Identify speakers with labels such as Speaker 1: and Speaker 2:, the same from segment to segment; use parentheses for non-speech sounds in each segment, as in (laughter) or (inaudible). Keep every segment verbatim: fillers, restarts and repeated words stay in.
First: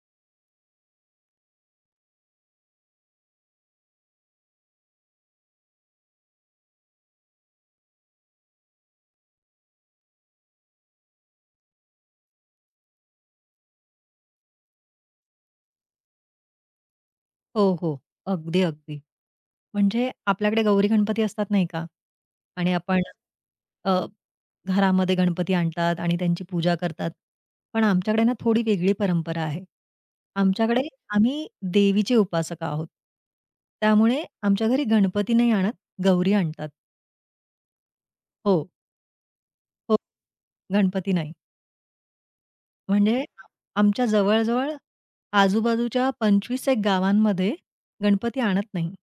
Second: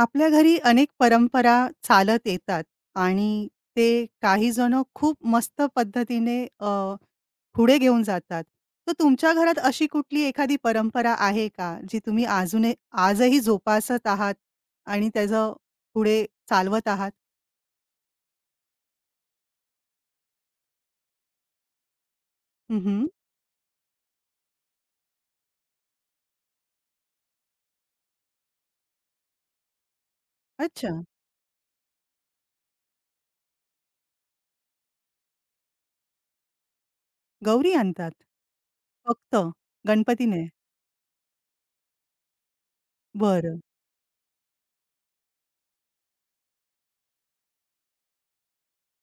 Speaker 1: आपल्या घरी अनेक परंपरा चालत येतात आणि ते काही जण खूप मस्त पद्धतीने अ, पुढे घेऊन जातात. तर तुमच्या घरात अशी कुठली एखादी परंपरा आहे का, जी तुम्ही अजूनही आजही जोपासत आहात आणि त्याचं पुढे चालवत आहात?
Speaker 2: हो, हो. अगदी, अगदी. म्हणजे आपल्याकडे गौरी गणपती असतात नाही का? आणि आपण
Speaker 1: हं.
Speaker 2: अ, घरामध्ये गणपती आणतात आणि त्यांची पूजा करतात. पण आमच्याकडे ना थोडी वेगळी परंपरा आहे. आमच्याकडे
Speaker 1: अच्छा.
Speaker 2: आम्ही देवीचे उपासक आहोत. त्यामुळे आमच्या घरी गणपती नाही आणत, गौरी आणतात.
Speaker 1: गौरी आणतात?
Speaker 2: हो,
Speaker 1: फक्त
Speaker 2: हो.
Speaker 1: गणपती.
Speaker 2: गणपती नाही. म्हणजे
Speaker 1: बरं.
Speaker 2: आमच्या जवळ-जवळ आजूबाजूच्या पंचवीस एक गावांमध्ये गणपती आणत नाही.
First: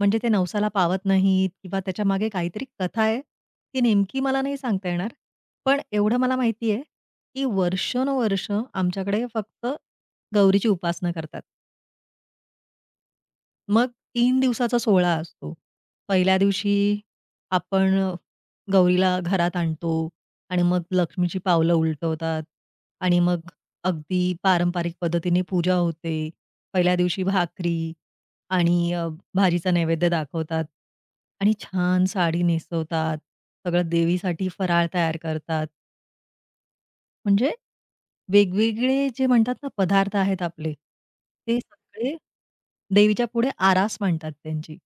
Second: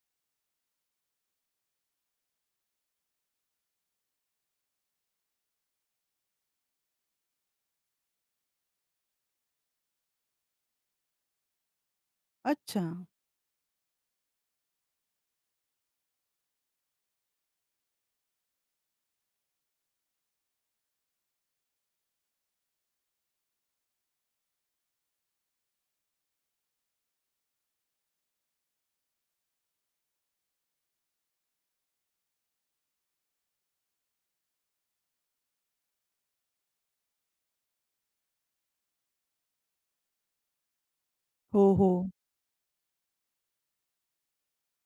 Speaker 2: म्हणजे ते नवसाला पावत नाहीत किंवा त्याच्यामागे काहीतरी कथा आहे. ती नेमकी मला नाही सांगता येणार. पण एवढं मला माहिती आहे, की वर्षानुवर्ष आमच्याकडे फक्त गौरीची उपासना करतात.
Speaker 1: अच्छा.
Speaker 2: मग तीन दिवसाचा सोहळा असतो. पहिल्या दिवशी आपण अ, गौरीला घरात आणतो आणि मग लक्ष्मीची पावलं उलटवतात आणि मग अगदी पारंपरिक पद्धतीने पूजा होते. पहिल्या दिवशी भाकरी आणि अ, भाजीचा नैवेद्य दाखवतात आणि छान साडी नेसवतात. सगळं देवीसाठी फराळ तयार करतात. म्हणजे वेगवेगळे जे म्हणतात ना पदार्थ आहेत आपले, ते
Speaker 1: हो, हो.
Speaker 2: सगळे देवीच्या पुढे आरास मांडतात त्यांची.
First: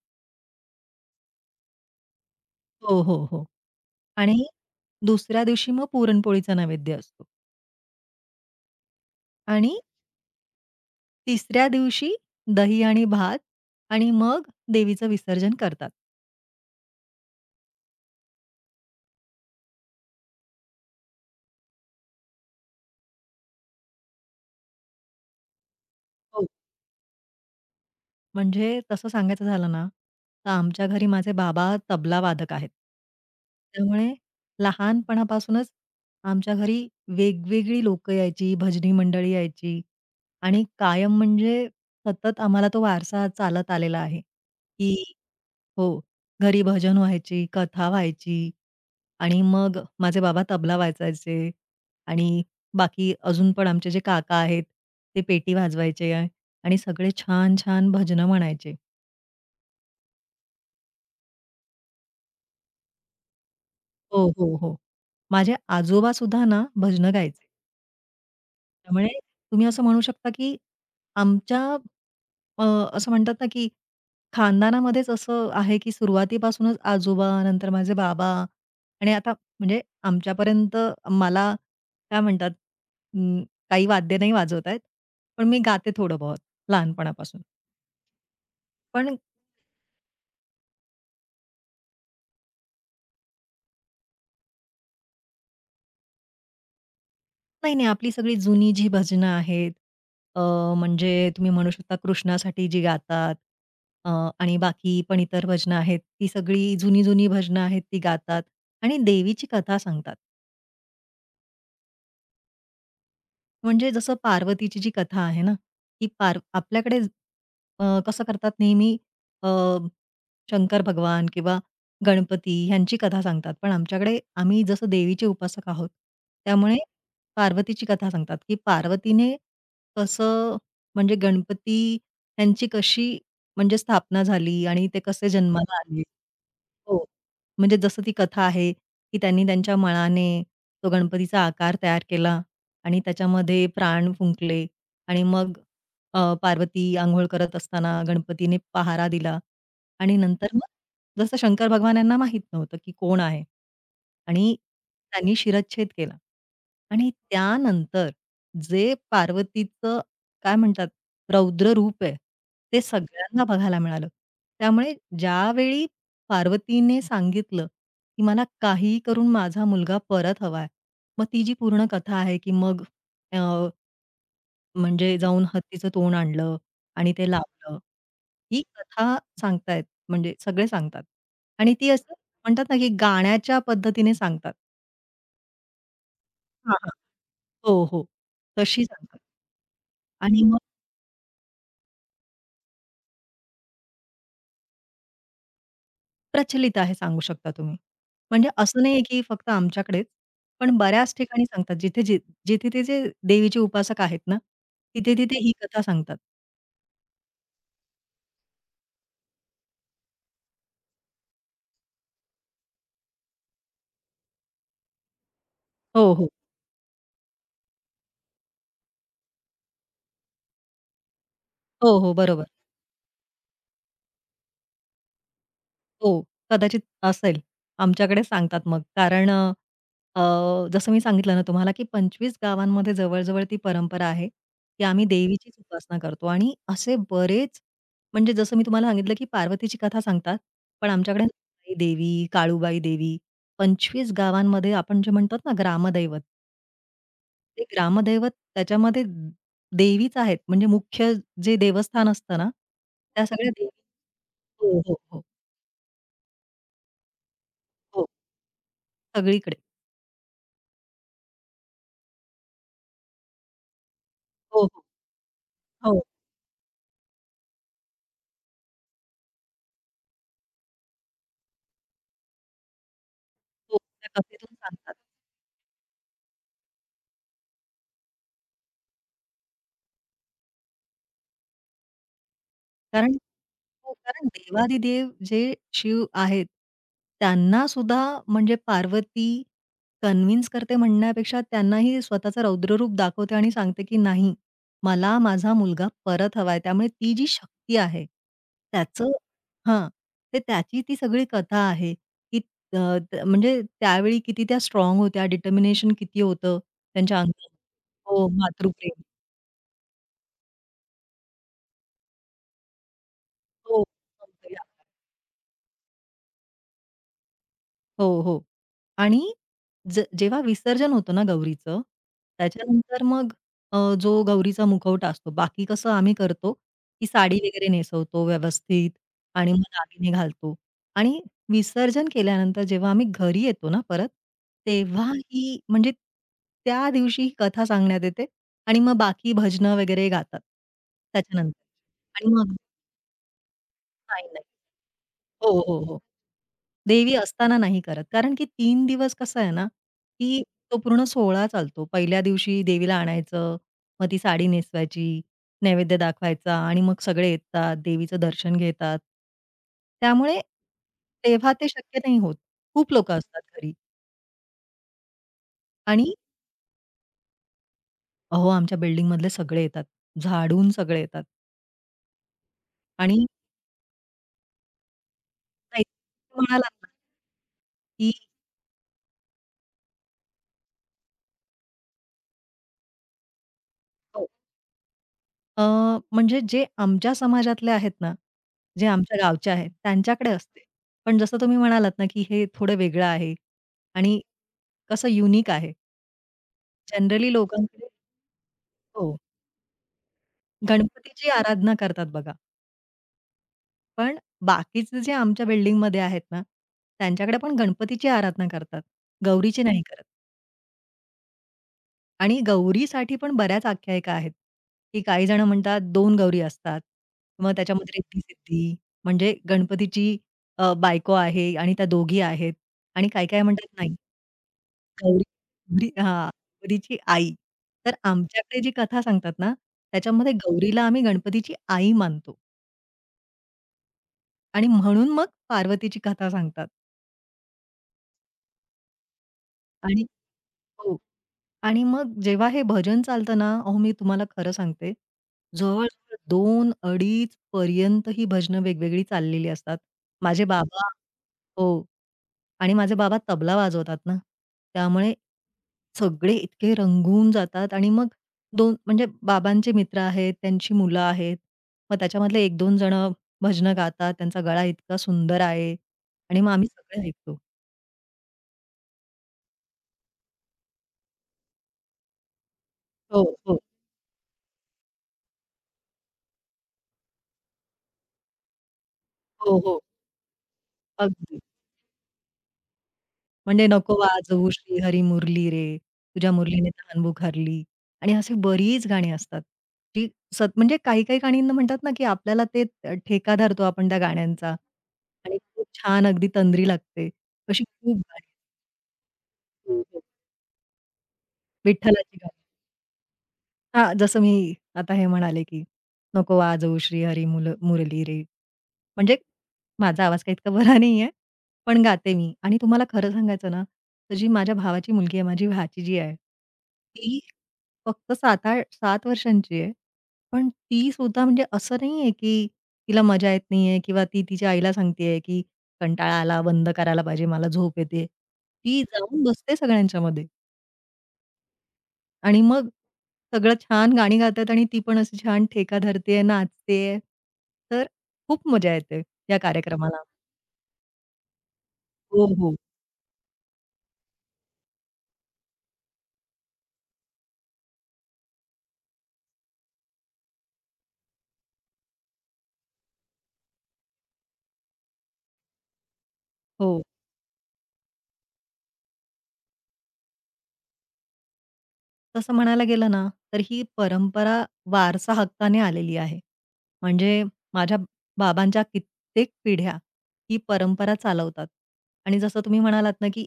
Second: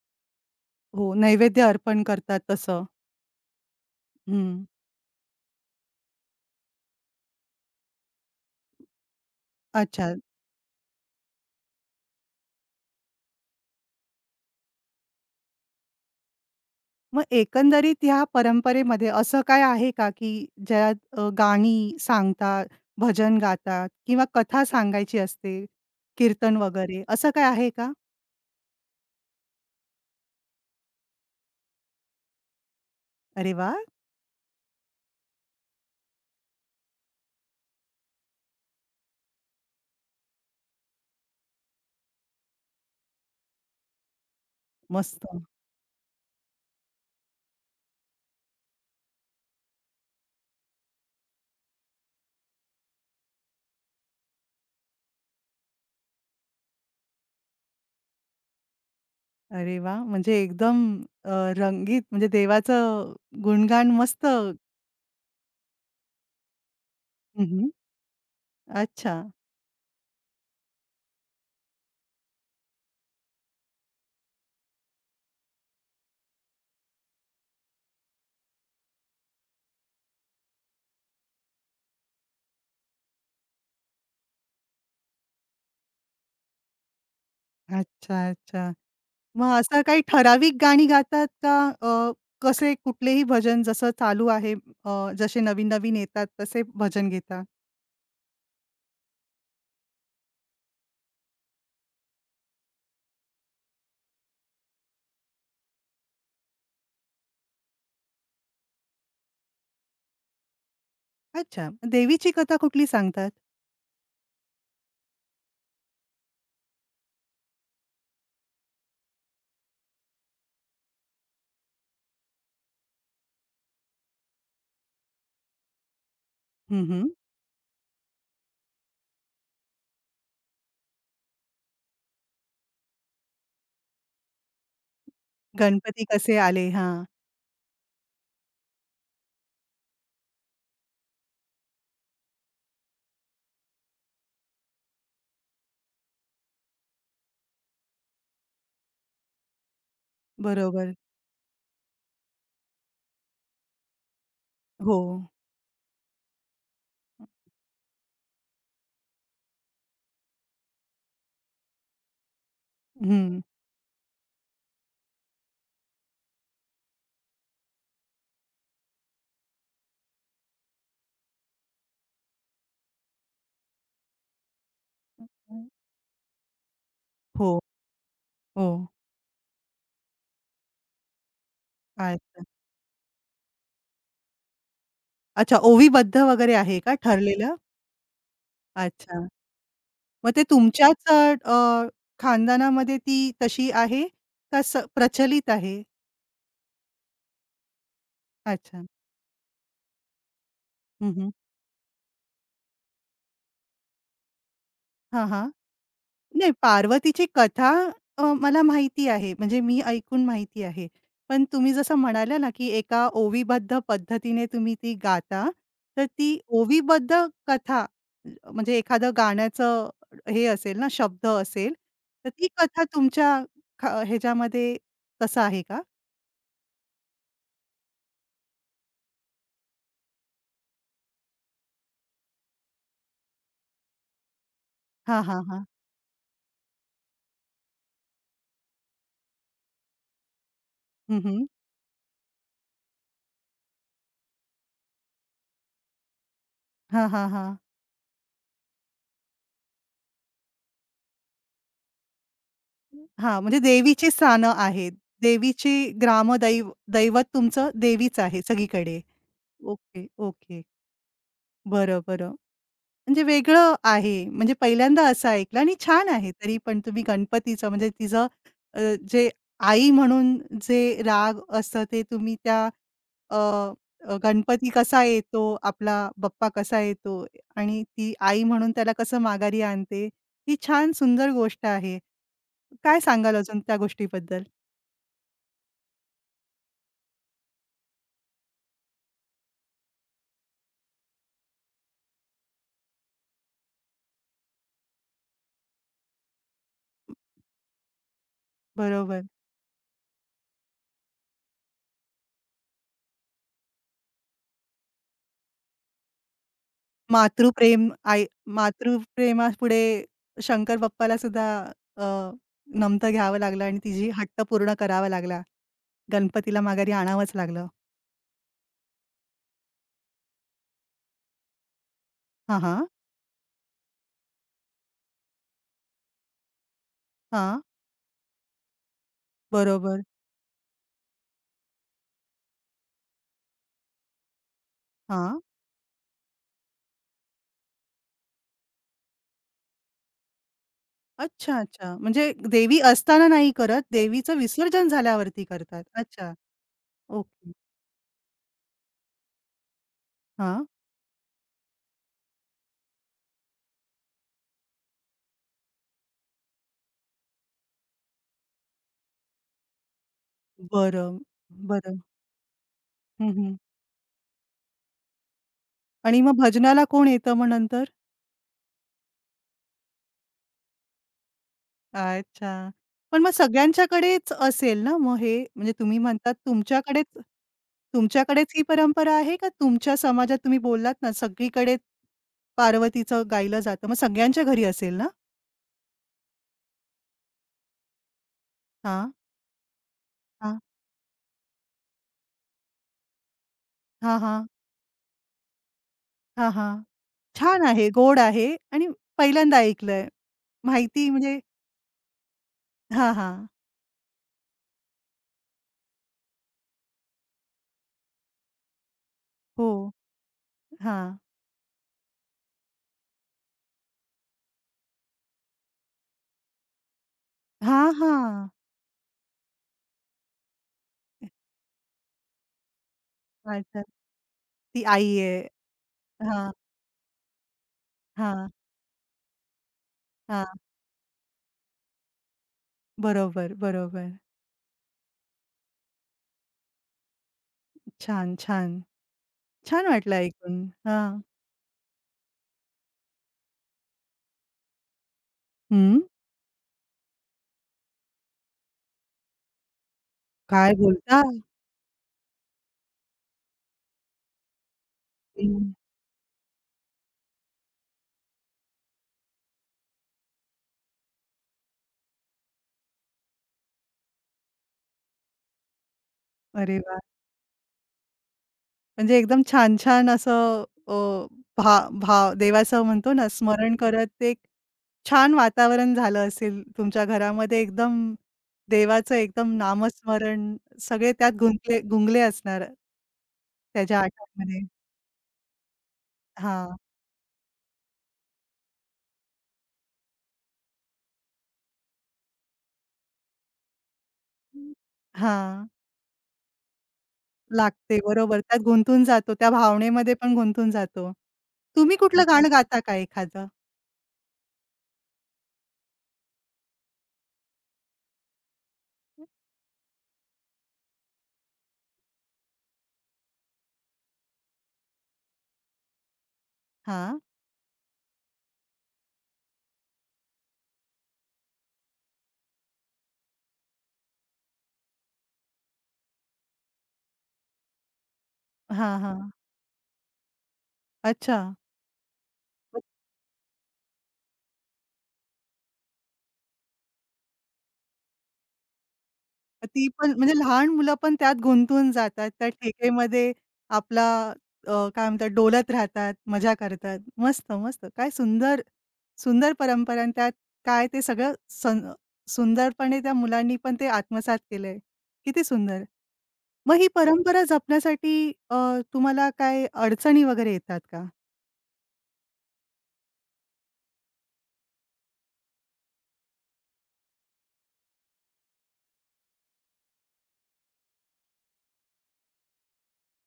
Speaker 1: हो. नैवेद्य अर्पण करतात तसं.
Speaker 2: हो, हो, हो. आणि
Speaker 1: हं.
Speaker 2: दुसऱ्या दिवशी मग पुरणपोळीचा नैवेद्य असतो आणि
Speaker 1: अच्छा.
Speaker 2: तिसऱ्या दिवशी दही आणि भात आणि मग देवीचं विसर्जन करतात.
Speaker 1: मग एकंदरीत ह्या परंपरेमध्ये असं काय आहे का, की ज्यात अ, गाणी सांगतात, भजन गातात किंवा कथा सांगायची असते,
Speaker 2: हो.
Speaker 1: कीर्तन वगैरे असं काय आहे का?
Speaker 2: म्हणजे तसं सांगायचं झालं ना, तर आमच्या घरी माझे बाबा तबला वादक आहेत.
Speaker 1: अरे वाह!
Speaker 2: त्यामुळे लहानपणापासूनच आमच्या घरी वेगवेगळी लोकं यायची, भजनी मंडळी यायची आणि कायम म्हणजे सतत आम्हाला तो वारसा चालत आलेला आहे, की
Speaker 1: मस्त.
Speaker 2: हो. घरी भजन व्हायची, कथा व्हायची आणि मग माझे बाबा तबला वाजवायचे आणि बाकी अजून पण आमचे जे काका आहेत, ते पेटी वाजवायचे आ- आणि सगळे छान-छान भजनं म्हणायचे.
Speaker 1: अरे वाह! म्हणजे एकदम अ, रंगीत म्हणजे देवाचं गुणगान
Speaker 2: हो,
Speaker 1: मस्त.
Speaker 2: हो, हो. माझे आजोबासुद्धा ना भजनं गायचे.
Speaker 1: हं,
Speaker 2: त्यामुळे
Speaker 1: अच्छा.
Speaker 2: तुम्ही असं म्हणू शकता, की आमच्या अ, असं म्हणतात ना, की खानदानामध्येच असं आहे, की सुरुवातीपासूनच आजोबा, नंतर माझे बाबा आणि आता म्हणजे आमच्यापर्यंत मला काय म्हणतात अं, काही वाद्य नाही वाजवता येत. पण मी गाते थोडं बहुत लहानपणापासून.
Speaker 1: अच्छा, अच्छा.
Speaker 2: पण
Speaker 1: मग असं काही ठराविक गाणी गातात का? अ, कसे कुठलेही भजन जसं चालू आहे, अ, जसे नवीन-नवीन येतात तसे भजन घेता?
Speaker 2: नाही, नाही. आपली सगळी जुनी जी भजनं आहेत, अ, म्हणजे तुम्ही म्हणू शकता कृष्णासाठी जी गातात, अ, आणि बाकी पण इतर भजनं आहेत, ती सगळी जुनी-जुनी भजनं आहेत ती गातात आणि देवीची कथा सांगतात.
Speaker 1: अच्छा. देवीची कथा कुठली सांगतात?
Speaker 2: म्हणजे जसं पार्वतीची जी कथा आहे ना, की पार आपल्याकडे अ, कसं करतात नेहमी, अ, शंकर भगवान किंवा गणपती ह्यांची कथा सांगतात. पण आमच्याकडे आम्ही जसं देवीचे उपासक आहोत, त्यामुळे
Speaker 1: हं, हं.
Speaker 2: पार्वतीची कथा सांगतात, की पार्वतीने कसं म्हणजे गणपती ह्यांची कशी म्हणजे स्थापना झाली आणि ते कसे जन्माला आले.
Speaker 1: गणपती कसे आले? हां.
Speaker 2: हो. म्हणजे जसं ती कथा आहे, की त्यांनी त्यांच्या मळाने तो गणपतीचा आकार तयार केला. आणि त्याच्यामध्ये प्राण फुंकले आणि मग अ, पार्वती अंघोळ करत असताना गणपतीने पहारा दिला आणि नंतर हं.
Speaker 1: बरोबर.
Speaker 2: मग जसं शंकर भगवान यांना माहीत नव्हतं, की कोण आहे? आणि
Speaker 1: हो.
Speaker 2: त्यांनी शिरच्छेद केला आणि त्यानंतर जे पार्वतीचं काय म्हणतात रौद्र रूप आहे, ते
Speaker 1: हं.
Speaker 2: सगळ्यांना बघायला मिळालं. त्यामुळे ज्यावेळी पार्वतीने सांगितलं, की "मला काहीही करून माझा मुलगा परत हवाय." मग ती जी पूर्ण कथा आहे, की मग अ, म्हणजे जाऊन हत्तीचं तोंड आणलं आणि ते
Speaker 1: हो,
Speaker 2: लावलं. ही
Speaker 1: हो.
Speaker 2: कथा सांगतायत म्हणजे सगळे सांगतात आणि ती असं
Speaker 1: अच्छा.
Speaker 2: म्हणतात ना, की गाण्याच्या पद्धतीने सांगतात.
Speaker 1: अच्छा, ओवीबद्ध वगैरे
Speaker 2: हां,
Speaker 1: आहे
Speaker 2: हां.
Speaker 1: का ठरलेलं?
Speaker 2: हो, हो. तशी सांगतात
Speaker 1: अच्छा. मग ते
Speaker 2: आणि मग
Speaker 1: तुमच्याच अ, अ, खानदानामध्ये ती तशी आहे का, स प्रचलित आहे?
Speaker 2: प्रचलित आहे सांगू शकता तुम्ही. म्हणजे असं
Speaker 1: अच्छा.
Speaker 2: नाहीये, की फक्त आमच्याकडेच, पण
Speaker 1: हं,
Speaker 2: बऱ्याच
Speaker 1: हं.
Speaker 2: ठिकाणी सांगतात. जिथे जे जिथे ते जे देवीचे उपासक आहेत ना,
Speaker 1: हां,
Speaker 2: तिथे-तिथे
Speaker 1: हां.
Speaker 2: ही कथा सांगतात.
Speaker 1: नाही, पार्वतीची कथा अ, मला माहिती आहे. म्हणजे मी ऐकून माहिती आहे. पण तुम्ही जसं म्हणाल्या ना, की एका ओवीबद्ध पद्धतीने तुम्ही ती गाता, तर
Speaker 2: हो,
Speaker 1: ती
Speaker 2: हो.
Speaker 1: ओवीबद्ध कथा अ, म्हणजे एखादं गाण्याचं हे असेल ना, शब्द असेल,
Speaker 2: हो, हो.
Speaker 1: तर
Speaker 2: बरोबर.
Speaker 1: ती कथा तुमच्या ख ह्याच्यामध्ये तसं आहे का?
Speaker 2: हो, कदाचित असेल. आमच्याकडे सांगतात मग. कारण अ, अ, जसं मी सांगितलं ना तुम्हाला, की पंचवीस गावांमध्ये जवळ-जवळ ती परंपरा आहे, की आम्ही
Speaker 1: हां, हां,
Speaker 2: देवीचीच
Speaker 1: हां.
Speaker 2: उपासना करतो आणि असे बरेच म्हणजे जसं मी तुम्हाला सांगितलं, की पार्वतीची कथा सांगतात, पण
Speaker 1: हं,
Speaker 2: आमच्याकडे
Speaker 1: हं.
Speaker 2: नंदुबाई देवी, काळूबाई देवी, पंचवीस गावांमध्ये आपण जे म्हणतात ना ग्रामदैवत,
Speaker 1: हां, हां, हां.
Speaker 2: ते ग्रामदैवत त्याच्यामध्ये देवीच आहेत. म्हणजे मुख्य जे देवस्थान असतं ना, त्या
Speaker 1: हां,
Speaker 2: सगळ्या
Speaker 1: म्हणजे
Speaker 2: देवी
Speaker 1: देवीची स्थानं
Speaker 2: हो,
Speaker 1: आहेत.
Speaker 2: हो, हो,
Speaker 1: देवीची, ग्रामदैव दैवत तुमचं
Speaker 2: हो.
Speaker 1: देवीच आहे सगळीकडे.
Speaker 2: सगळीकडे.
Speaker 1: Okay, okay. बरं, बरं. म्हणजे वेगळं आहे. म्हणजे
Speaker 2: हो, हो.
Speaker 1: पहिल्यांदा असं ऐकलं आणि
Speaker 2: हो,
Speaker 1: छान आहे. तरी पण तुम्ही गणपतीचं म्हणजे तिचं, अ, जे आई म्हणून जे राग असतं ते तुम्ही त्या, अ,
Speaker 2: हो. त्या
Speaker 1: अ,
Speaker 2: कथेतून
Speaker 1: गणपती
Speaker 2: सांगतात.
Speaker 1: कसा येतो, आपला बाप्पा कसा येतो आणि ती आई म्हणून त्याला कसं माघारी आणते, ही छान सुंदर गोष्ट आहे. काय
Speaker 2: कारण
Speaker 1: सांगाल अजून त्या
Speaker 2: हो, कारण
Speaker 1: गोष्टीबद्दल?
Speaker 2: देवादिदेव जे शिव आहेत, त्यांना सुद्धा म्हणजे पार्वती कन्व्हिन्स करते म्हणण्यापेक्षा त्यांनाही स्वतःचं रौद्ररूप दाखवते आणि सांगते, की "नाही, मला माझा मुलगा परत हवाय." त्यामुळे ती जी शक्ती आहे, त्याचं
Speaker 1: बरोबर.
Speaker 2: हां, ते त्याची ती सगळी कथा आहे, की अ, त म्हणजे त्यावेळी किती त्या स्ट्राँग होत्या, डिटर्मिनेशन किती होतं त्यांच्या अंगात.
Speaker 1: मातृप्रेम. आई
Speaker 2: हो, मातृप्रेम.
Speaker 1: मातृप्रेमापुढे शंकर बाप्पाला सुद्धा अ, नमतं घ्यावं लागलं आणि
Speaker 2: हो.
Speaker 1: तिची हट्ट पूर्ण
Speaker 2: (unintelligible)
Speaker 1: करावा लागला. गणपतीला माघारी आणावंच लागलं.
Speaker 2: हो, हो. आणि ज जेव्हा विसर्जन होतं ना गौरीचं,
Speaker 1: हां, हां.
Speaker 2: त्याच्यानंतर मग अ, जो गौरीचा मुखवटा असतो, बाकी कसं आम्ही करतो, की साडी
Speaker 1: हां.
Speaker 2: वगैरे नेसवतो व्यवस्थित आणि मग
Speaker 1: बरोबर.
Speaker 2: दागिने घालतो आणि विसर्जन केल्यानंतर जेव्हा आम्ही घरी येतो ना परत, तेव्हा
Speaker 1: हां.
Speaker 2: ही म्हणजे त्या दिवशी ही कथा सांगण्यात येते आणि मग बाकी भजनं वगैरे गातात
Speaker 1: अच्छा,
Speaker 2: त्याच्यानंतर
Speaker 1: अच्छा. म्हणजे
Speaker 2: आणि मग
Speaker 1: देवी असताना नाही करत,
Speaker 2: नाही,
Speaker 1: देवीचं
Speaker 2: नाही.
Speaker 1: विसर्जन झाल्यावरती
Speaker 2: हो, हो,
Speaker 1: करतात.
Speaker 2: हो.
Speaker 1: अच्छा.
Speaker 2: देवी
Speaker 1: ओके.
Speaker 2: असताना नाही करत. कारण की तीन दिवस कसं आहे ना, की
Speaker 1: हां.
Speaker 2: तो पूर्ण सोहळा चालतो. पहिल्या दिवशी देवीला आणायचं, मग ती साडी नेसवायची, नैवेद्य दाखवायचा आणि मग सगळे येतात, देवीचं दर्शन घेतात. त्यामुळे
Speaker 1: बरं,
Speaker 2: तेव्हा ते
Speaker 1: बरं.
Speaker 2: शक्य नाही होत. खूप लोकं
Speaker 1: हं,
Speaker 2: असतात
Speaker 1: हं.
Speaker 2: घरी आणि
Speaker 1: आणि मग भजनाला कोण येतं मग नंतर?
Speaker 2: अहो, आमच्या बिल्डिंगमधले सगळे येतात, झाडून सगळे येतात
Speaker 1: अच्छा. पण
Speaker 2: आणि
Speaker 1: मग सगळ्यांच्याकडेच असेल ना मग हे? म्हणजे
Speaker 2: नाही
Speaker 1: तुम्ही म्हणतात
Speaker 2: म्हणालात ना,
Speaker 1: तुमच्याकडेच,
Speaker 2: की
Speaker 1: तुमच्याकडेच ही परंपरा आहे का? तुमच्या समाजात तुम्ही बोललात ना सगळीकडे पार्वतीचं गायलं जातं. मग
Speaker 2: हो.
Speaker 1: सगळ्यांच्या घरी असेल ना?
Speaker 2: अ, म्हणजे जे आमच्या समाजातले आहेत ना, जे
Speaker 1: हां,
Speaker 2: आमच्या गावचे आहेत, त्यांच्याकडे
Speaker 1: हां.
Speaker 2: असते. पण जसं तुम्ही म्हणालात ना, की हे थोडं वेगळं आहे
Speaker 1: हां,
Speaker 2: आणि
Speaker 1: हां.
Speaker 2: कसं युनिक आहे.
Speaker 1: हां, हां.
Speaker 2: जनरली
Speaker 1: छान आहे,
Speaker 2: लोकांकडे
Speaker 1: गोड आहे आणि
Speaker 2: हो,
Speaker 1: पहिल्यांदा ऐकलंय. माहिती
Speaker 2: गणपतीची
Speaker 1: म्हणजे
Speaker 2: आराधना करतात बघा.
Speaker 1: हां, हां.
Speaker 2: पण बाकीचे जे आमच्या बिल्डिंगमध्ये आहेत ना, त्यांच्याकडे पण गणपतीची आराधना करतात. गौरीची
Speaker 1: हो.
Speaker 2: नाही करत.
Speaker 1: हां.
Speaker 2: आणि गौरीसाठी पण बऱ्याच आख्यायिका आहेत, की काही जण म्हणतात दोन गौरी असतात. मग
Speaker 1: हां,
Speaker 2: त्याच्यामध्ये
Speaker 1: हां.
Speaker 2: रिद्धी-सिद्धी म्हणजे गणपतीची अ, बायको आहे आणि त्या दोघी आहेत आणि काही काय म्हणतात
Speaker 1: अच्छा.
Speaker 2: नाही.
Speaker 1: ती आई
Speaker 2: गौरी
Speaker 1: आहे.
Speaker 2: गौरी हां,
Speaker 1: हां,
Speaker 2: गौरीची आई. तर
Speaker 1: हां,
Speaker 2: आमच्याकडे जी कथा सांगतात ना, त्याच्यामध्ये
Speaker 1: हां.
Speaker 2: गौरीला आम्ही गणपतीची आई मानतो
Speaker 1: बरोबर, बरोबर.
Speaker 2: आणि म्हणून मग पार्वतीची कथा सांगतात
Speaker 1: छान, छान. छान
Speaker 2: आणि
Speaker 1: वाटलं ऐकून.
Speaker 2: हो.
Speaker 1: हां.
Speaker 2: आणि मग जेव्हा हे भजन चालतं ना, अहो मी तुम्हाला खरं सांगते, जवळ
Speaker 1: हं.
Speaker 2: दोन अडीच पंचवीस पर्यंत ही भजनं वेगवेगळी चाललेली असतात. माझे
Speaker 1: काय
Speaker 2: बाबा
Speaker 1: बोलता?
Speaker 2: हो. आणि माझे बाबा तबला वाजवतात ना, त्यामुळे
Speaker 1: हं.
Speaker 2: सगळे इतके रंगून जातात आणि मग दोन म्हणजे बाबांचे मित्र आहेत, त्यांची मुलं आहेत. मग त्याच्यामधले एक दोन जणं भजनं गातात. त्यांचा गळा इतका सुंदर आहे आणि मग आम्ही
Speaker 1: अरे वाह!
Speaker 2: सगळे ऐकतो.
Speaker 1: म्हणजे एकदम छान-छान असं अ, भा भाव देवाचं म्हणतो
Speaker 2: हो,
Speaker 1: ना,
Speaker 2: हो.
Speaker 1: स्मरण करत ते छान वातावरण झालं असेल तुमच्या घरामध्ये एकदम. देवाचं एकदम
Speaker 2: हो, हो.
Speaker 1: नामस्मरण, सगळे त्यात
Speaker 2: अगदी.
Speaker 1: गुंतले गुंगले असणार.
Speaker 2: म्हणजे नको
Speaker 1: त्याच्या
Speaker 2: वाजवू
Speaker 1: आठवणीमध्ये.
Speaker 2: श्रीहरी मुरली रे, तुझ्या मुरलीने
Speaker 1: हां.
Speaker 2: तहान बुखारली. आणि असे बरीच गाणी असतात, जी सत म्हणजे काही-काही गाणींना म्हणतात ना, की आपल्याला ते ठेका धरतो आपण त्या गाण्यांचा आणि
Speaker 1: हां.
Speaker 2: खूप छान अगदी तंद्री लागते. अशी खूप
Speaker 1: लागते
Speaker 2: गाणी
Speaker 1: बरोबर. त्यात गुंतून जातो. त्या
Speaker 2: हो, हो.
Speaker 1: भावनेमध्ये पण गुंतून जातो. तुम्ही
Speaker 2: विठ्ठलाची
Speaker 1: कुठलं
Speaker 2: गाणी.
Speaker 1: गाणं गाता का एखादं?
Speaker 2: हां, जसं मी आता हे म्हणाले, की "नको वाजवू श्रीहरी मुल मुरली रे." म्हणजे माझा आवाज काही इतका बरा नाहीये, पण गाते मी आणि तुम्हाला खरं सांगायचं ना, तर जी माझ्या भावाची मुलगी आहे, माझी भाचीजी आहे. ती
Speaker 1: हां.
Speaker 2: फक्त सात आठ सात वर्षांची आहे. पण ती सुद्धा म्हणजे असं नाहीये, की तिला मजा येत नाहीये किंवा ती तिच्या आईला सांगतेय, की "कंटाळा आला, बंद करायला पाहिजे, मला झोप येते." ती
Speaker 1: हां,
Speaker 2: जाऊन
Speaker 1: हां.
Speaker 2: बसते सगळ्यांच्यामध्ये.
Speaker 1: अच्छा.
Speaker 2: आणि मग
Speaker 1: मग
Speaker 2: सगळं छान गाणी गातात आणि ती पण असं छान ठेका धरतेय, नाचतेय. तर खूप मजा येते या
Speaker 1: ती
Speaker 2: कार्यक्रमाला.
Speaker 1: पण म्हणजे लहान मुलं पण त्यात गुंतून
Speaker 2: हो,
Speaker 1: जातात. त्या
Speaker 2: हो.
Speaker 1: ठेकेमध्ये आपला, अ, काय म्हणतात, डोलत राहतात, मजा करतात. मस्त, मस्त. काय सुंदर, सुंदर परंपरा आणि त्यात काय ते सगळं सं सुंदरपणे त्या मुलांनी पण ते आत्मसात केलंय. किती सुंदर. मग
Speaker 2: हो.
Speaker 1: ही परंपरा जपण्यासाठी अ, तुम्हाला काय अडचणी वगैरे येतात का?
Speaker 2: तसं म्हणायला गेलं ना, तर ही परंपरा वारसा हक्काने आलेली आहे. म्हणजे माझ्या बाबांच्या कित्येक पिढ्या ही परंपरा चालवतात आणि जसं तुम्ही म्हणालात ना, की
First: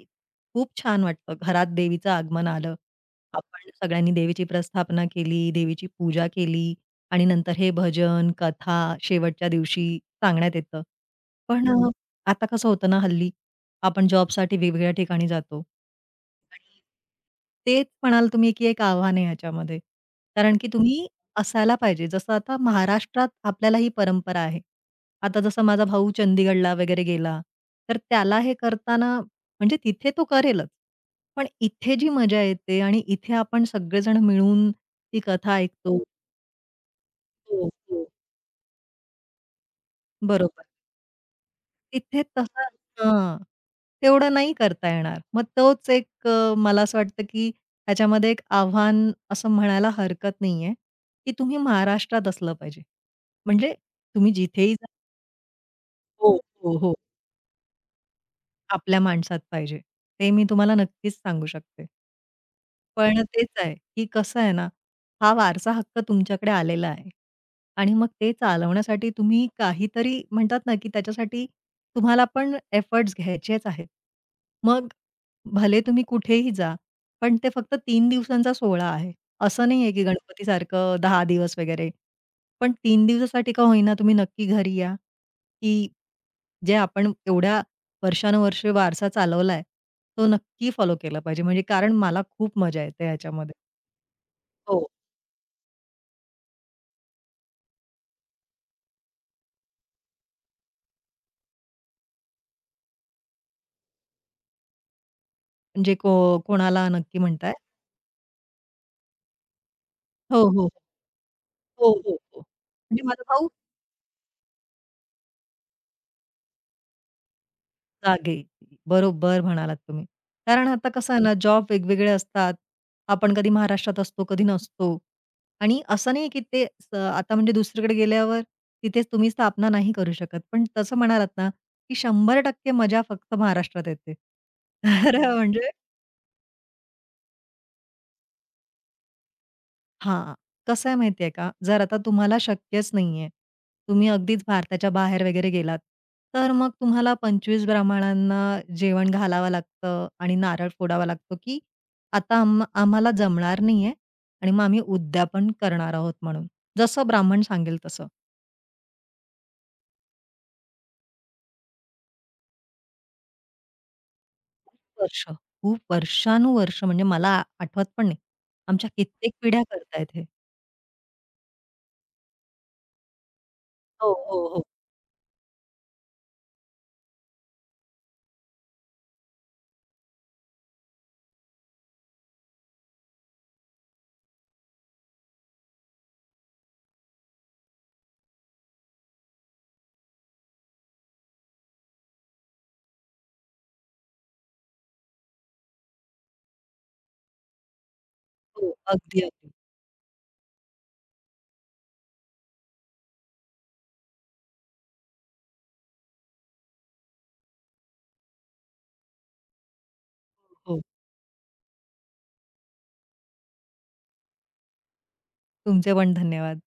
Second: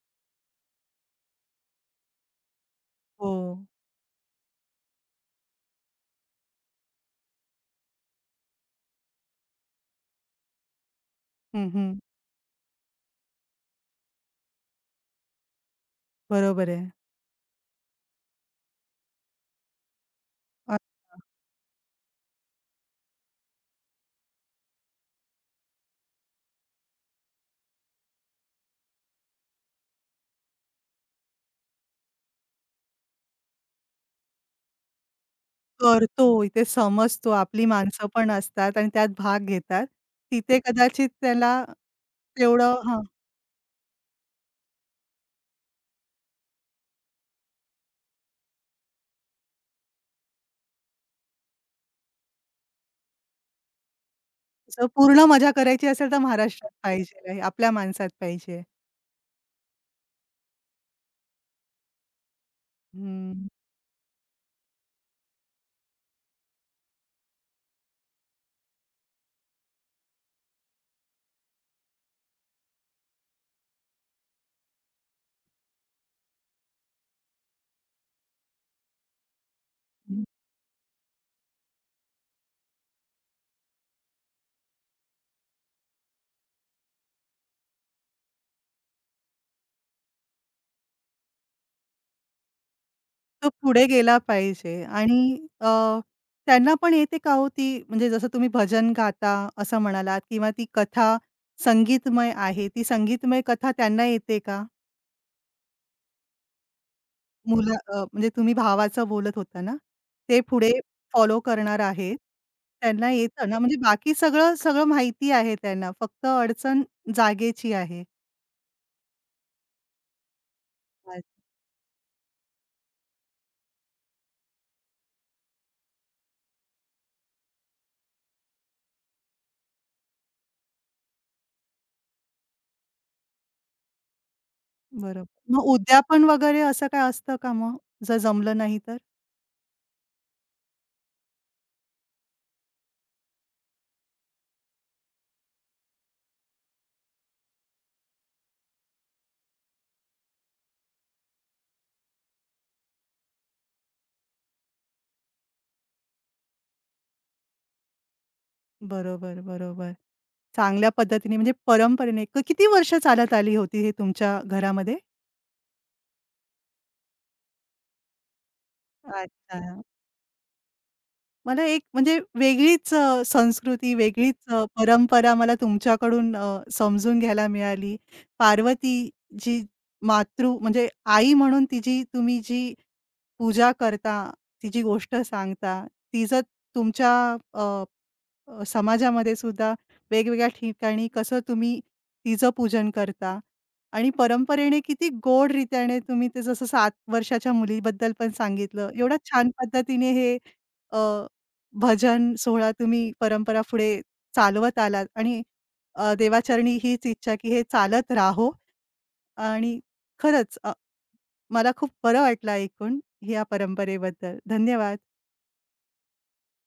Speaker 2: खूप छान वाटतं घरात देवीचं आगमन आलं.
Speaker 1: हो.
Speaker 2: आपण सगळ्यांनी देवीची प्रस्थापना केली, देवीची पूजा केली आणि नंतर हे भजन, कथा शेवटच्या दिवशी सांगण्यात येतं.
Speaker 1: हं,
Speaker 2: पण अ,
Speaker 1: हं.
Speaker 2: आता कसं होतं ना, हल्ली आपण जॉबसाठी वेगवेगळ्या ठिकाणी जातो.
Speaker 1: बरोबर आहे.
Speaker 2: तेच म्हणाल तुम्ही, की एक आव्हान आहे ह्याच्यामध्ये. कारण की तुम्ही असायला पाहिजे. जसं आता महाराष्ट्रात आपल्याला ही परंपरा आहे. आता जसं माझा भाऊ चंदीगडला वगैरे गेला, तर त्याला हे करताना म्हणजे तिथे तो करेलच. पण इथे जी मजा येते आणि इथे आपण सगळेजण मिळून ती कथा ऐकतो.
Speaker 1: करतो, इथे समजतो.
Speaker 2: हो,
Speaker 1: आपली
Speaker 2: हो, हो.
Speaker 1: माणसं पण असतात आणि त्यात भाग घेतात. तिथे
Speaker 2: बरोबर.
Speaker 1: कदाचित त्याला
Speaker 2: तिथे तसं
Speaker 1: तेवढं हां,
Speaker 2: हां, तेवढं नाही करता येणार. मग तोच एक अ, मला असं वाटतं, की त्याच्यामध्ये एक आव्हान असं म्हणायला हरकत नाहीये, की तुम्ही महाराष्ट्रात असलं पाहिजे. म्हणजे तुम्ही जिथेही
Speaker 1: जर
Speaker 2: जा
Speaker 1: पूर्ण मजा करायची असेल तर
Speaker 2: हो,
Speaker 1: महाराष्ट्रात
Speaker 2: हो, हो.
Speaker 1: पाहिजे आहे, आपल्या माणसात पाहिजे.
Speaker 2: आपल्या माणसात पाहिजे. ते मी तुम्हाला नक्कीच सांगू शकते. पण
Speaker 1: हं.
Speaker 2: तेच आहे, की कसं आहे ना, हा वारसा हक्क तुमच्याकडे आलेला आहे आणि मग ते चालवण्यासाठी तुम्ही काहीतरी म्हणतात ना, की त्याच्यासाठी तुम्हाला पण एफर्ट्स घ्यायचेच आहेत. मग भले तुम्ही कुठेही जा, पण ते फक्त तीन दिवसांचा सोहळा आहे. असं नाहीये, की गणपतीसारखं दहा दिवस वगैरे. पण तीन दिवसासाठी का होईना तुम्ही नक्की घरी या, की जे आपण एवढ्या वर्षानुवर्षे वारसा चालवलाय, तो नक्की फॉलो केला पाहिजे. म्हणजे कारण मला खूप मजा येते
Speaker 1: तो
Speaker 2: ह्याच्यामध्ये.
Speaker 1: पुढे गेला पाहिजे
Speaker 2: हो,
Speaker 1: आणि अ, त्यांना पण येते का हो ती? म्हणजे जसं तुम्ही भजन गाता असं म्हणालात, किंवा ती कथा संगीतमय आहे, ती संगीतमय कथा त्यांना येते का?
Speaker 2: म्हणजे को कोणाला नक्की म्हणताय?
Speaker 1: मुलं अ, म्हणजे तुम्ही भावाचं बोलत होता ना, ते
Speaker 2: हो, हो.
Speaker 1: पुढे फॉलो करणार
Speaker 2: हो, हो,
Speaker 1: आहेत.
Speaker 2: हो. म्हणजे
Speaker 1: त्यांना
Speaker 2: माझा भाऊ
Speaker 1: येतं ना, म्हणजे बाकी सगळं, सगळं माहिती आहे त्यांना. फक्त अडचण जागेची आहे.
Speaker 2: जागे. बरोबर म्हणालात तुम्ही. कारण आता कसं
Speaker 1: अच्छा.
Speaker 2: आहे ना, जॉब वेगवेगळे असतात. आपण कधी महाराष्ट्रात असतो, कधी नसतो. आणि असं नाही की ते स आता म्हणजे दुसरीकडे गेल्यावर तिथे तुम्ही स्थापना नाही करू शकत. पण तसं म्हणालात ना, की शंभर टक्के मजा फक्त महाराष्ट्रात येते. तर
Speaker 1: बरोबर. मग
Speaker 2: म्हणजे
Speaker 1: उद्यापन वगैरे असं काय असतं का मग? जर जमलं नाही तर?
Speaker 2: हां. कसं आहे माहिती आहे का, जर आता तुम्हाला शक्यच नाहीये, तुम्ही अगदीच भारताच्या बाहेर वगैरे गेलात, तर मग तुम्हाला पंचवीस ब्राह्मणांना जेवण घालावं लागतं आणि नारळ फोडावा लागतो, की आता आम आम्हाला जमणार नाहीये आणि मग आम्ही उद्यापन करणार आहोत म्हणून. जसं ब्राह्मण सांगेल तसं.
Speaker 1: बरोबर, बरोबर. चांगल्या पद्धतीने म्हणजे परंपरेने क किती वर्ष चालत आली होती हे तुमच्या घरामध्ये?
Speaker 2: वर्ष, खूप वर्षानुवर्ष म्हणजे मला आठवत पण नाही. आमच्या कित्येक पिढ्या
Speaker 1: अच्छा.
Speaker 2: करतायत हे.
Speaker 1: मला एक म्हणजे वेगळीच अ, संस्कृती,
Speaker 2: हो,
Speaker 1: वेगळीच
Speaker 2: हो,
Speaker 1: अ,
Speaker 2: हो.
Speaker 1: परंपरा मला तुमच्याकडून अ, समजून घ्यायला मिळाली. पार्वती जी मातृ म्हणजे आई म्हणून तिची तुम्ही जी पूजा करता, तिची गोष्ट सांगता, तिचं तुमच्या अ, समाजामध्ये सुद्धा वेगवेगळ्या ठिकाणी कसं तुम्ही तिचं पूजन करता आणि परंपरेने किती गोड रीत्याने तुम्ही ते जसं सात वर्षाच्या मुलीबद्दल पण
Speaker 2: हो.
Speaker 1: सांगितलं. एवढ्या
Speaker 2: अगदी,
Speaker 1: छान
Speaker 2: अगदी.
Speaker 1: पद्धतीने हे अ, भजन सोहळा तुम्ही परंपरा पुढे चालवत आलात आणि अ, देवाचरणी हीच इच्छा की हे चालत राहो आणि खरंच अ,
Speaker 2: हो.
Speaker 1: मला खूप बरं वाटलं ऐकून या परंपरेबद्दल. धन्यवाद.
Speaker 2: तुमचे पण धन्यवाद.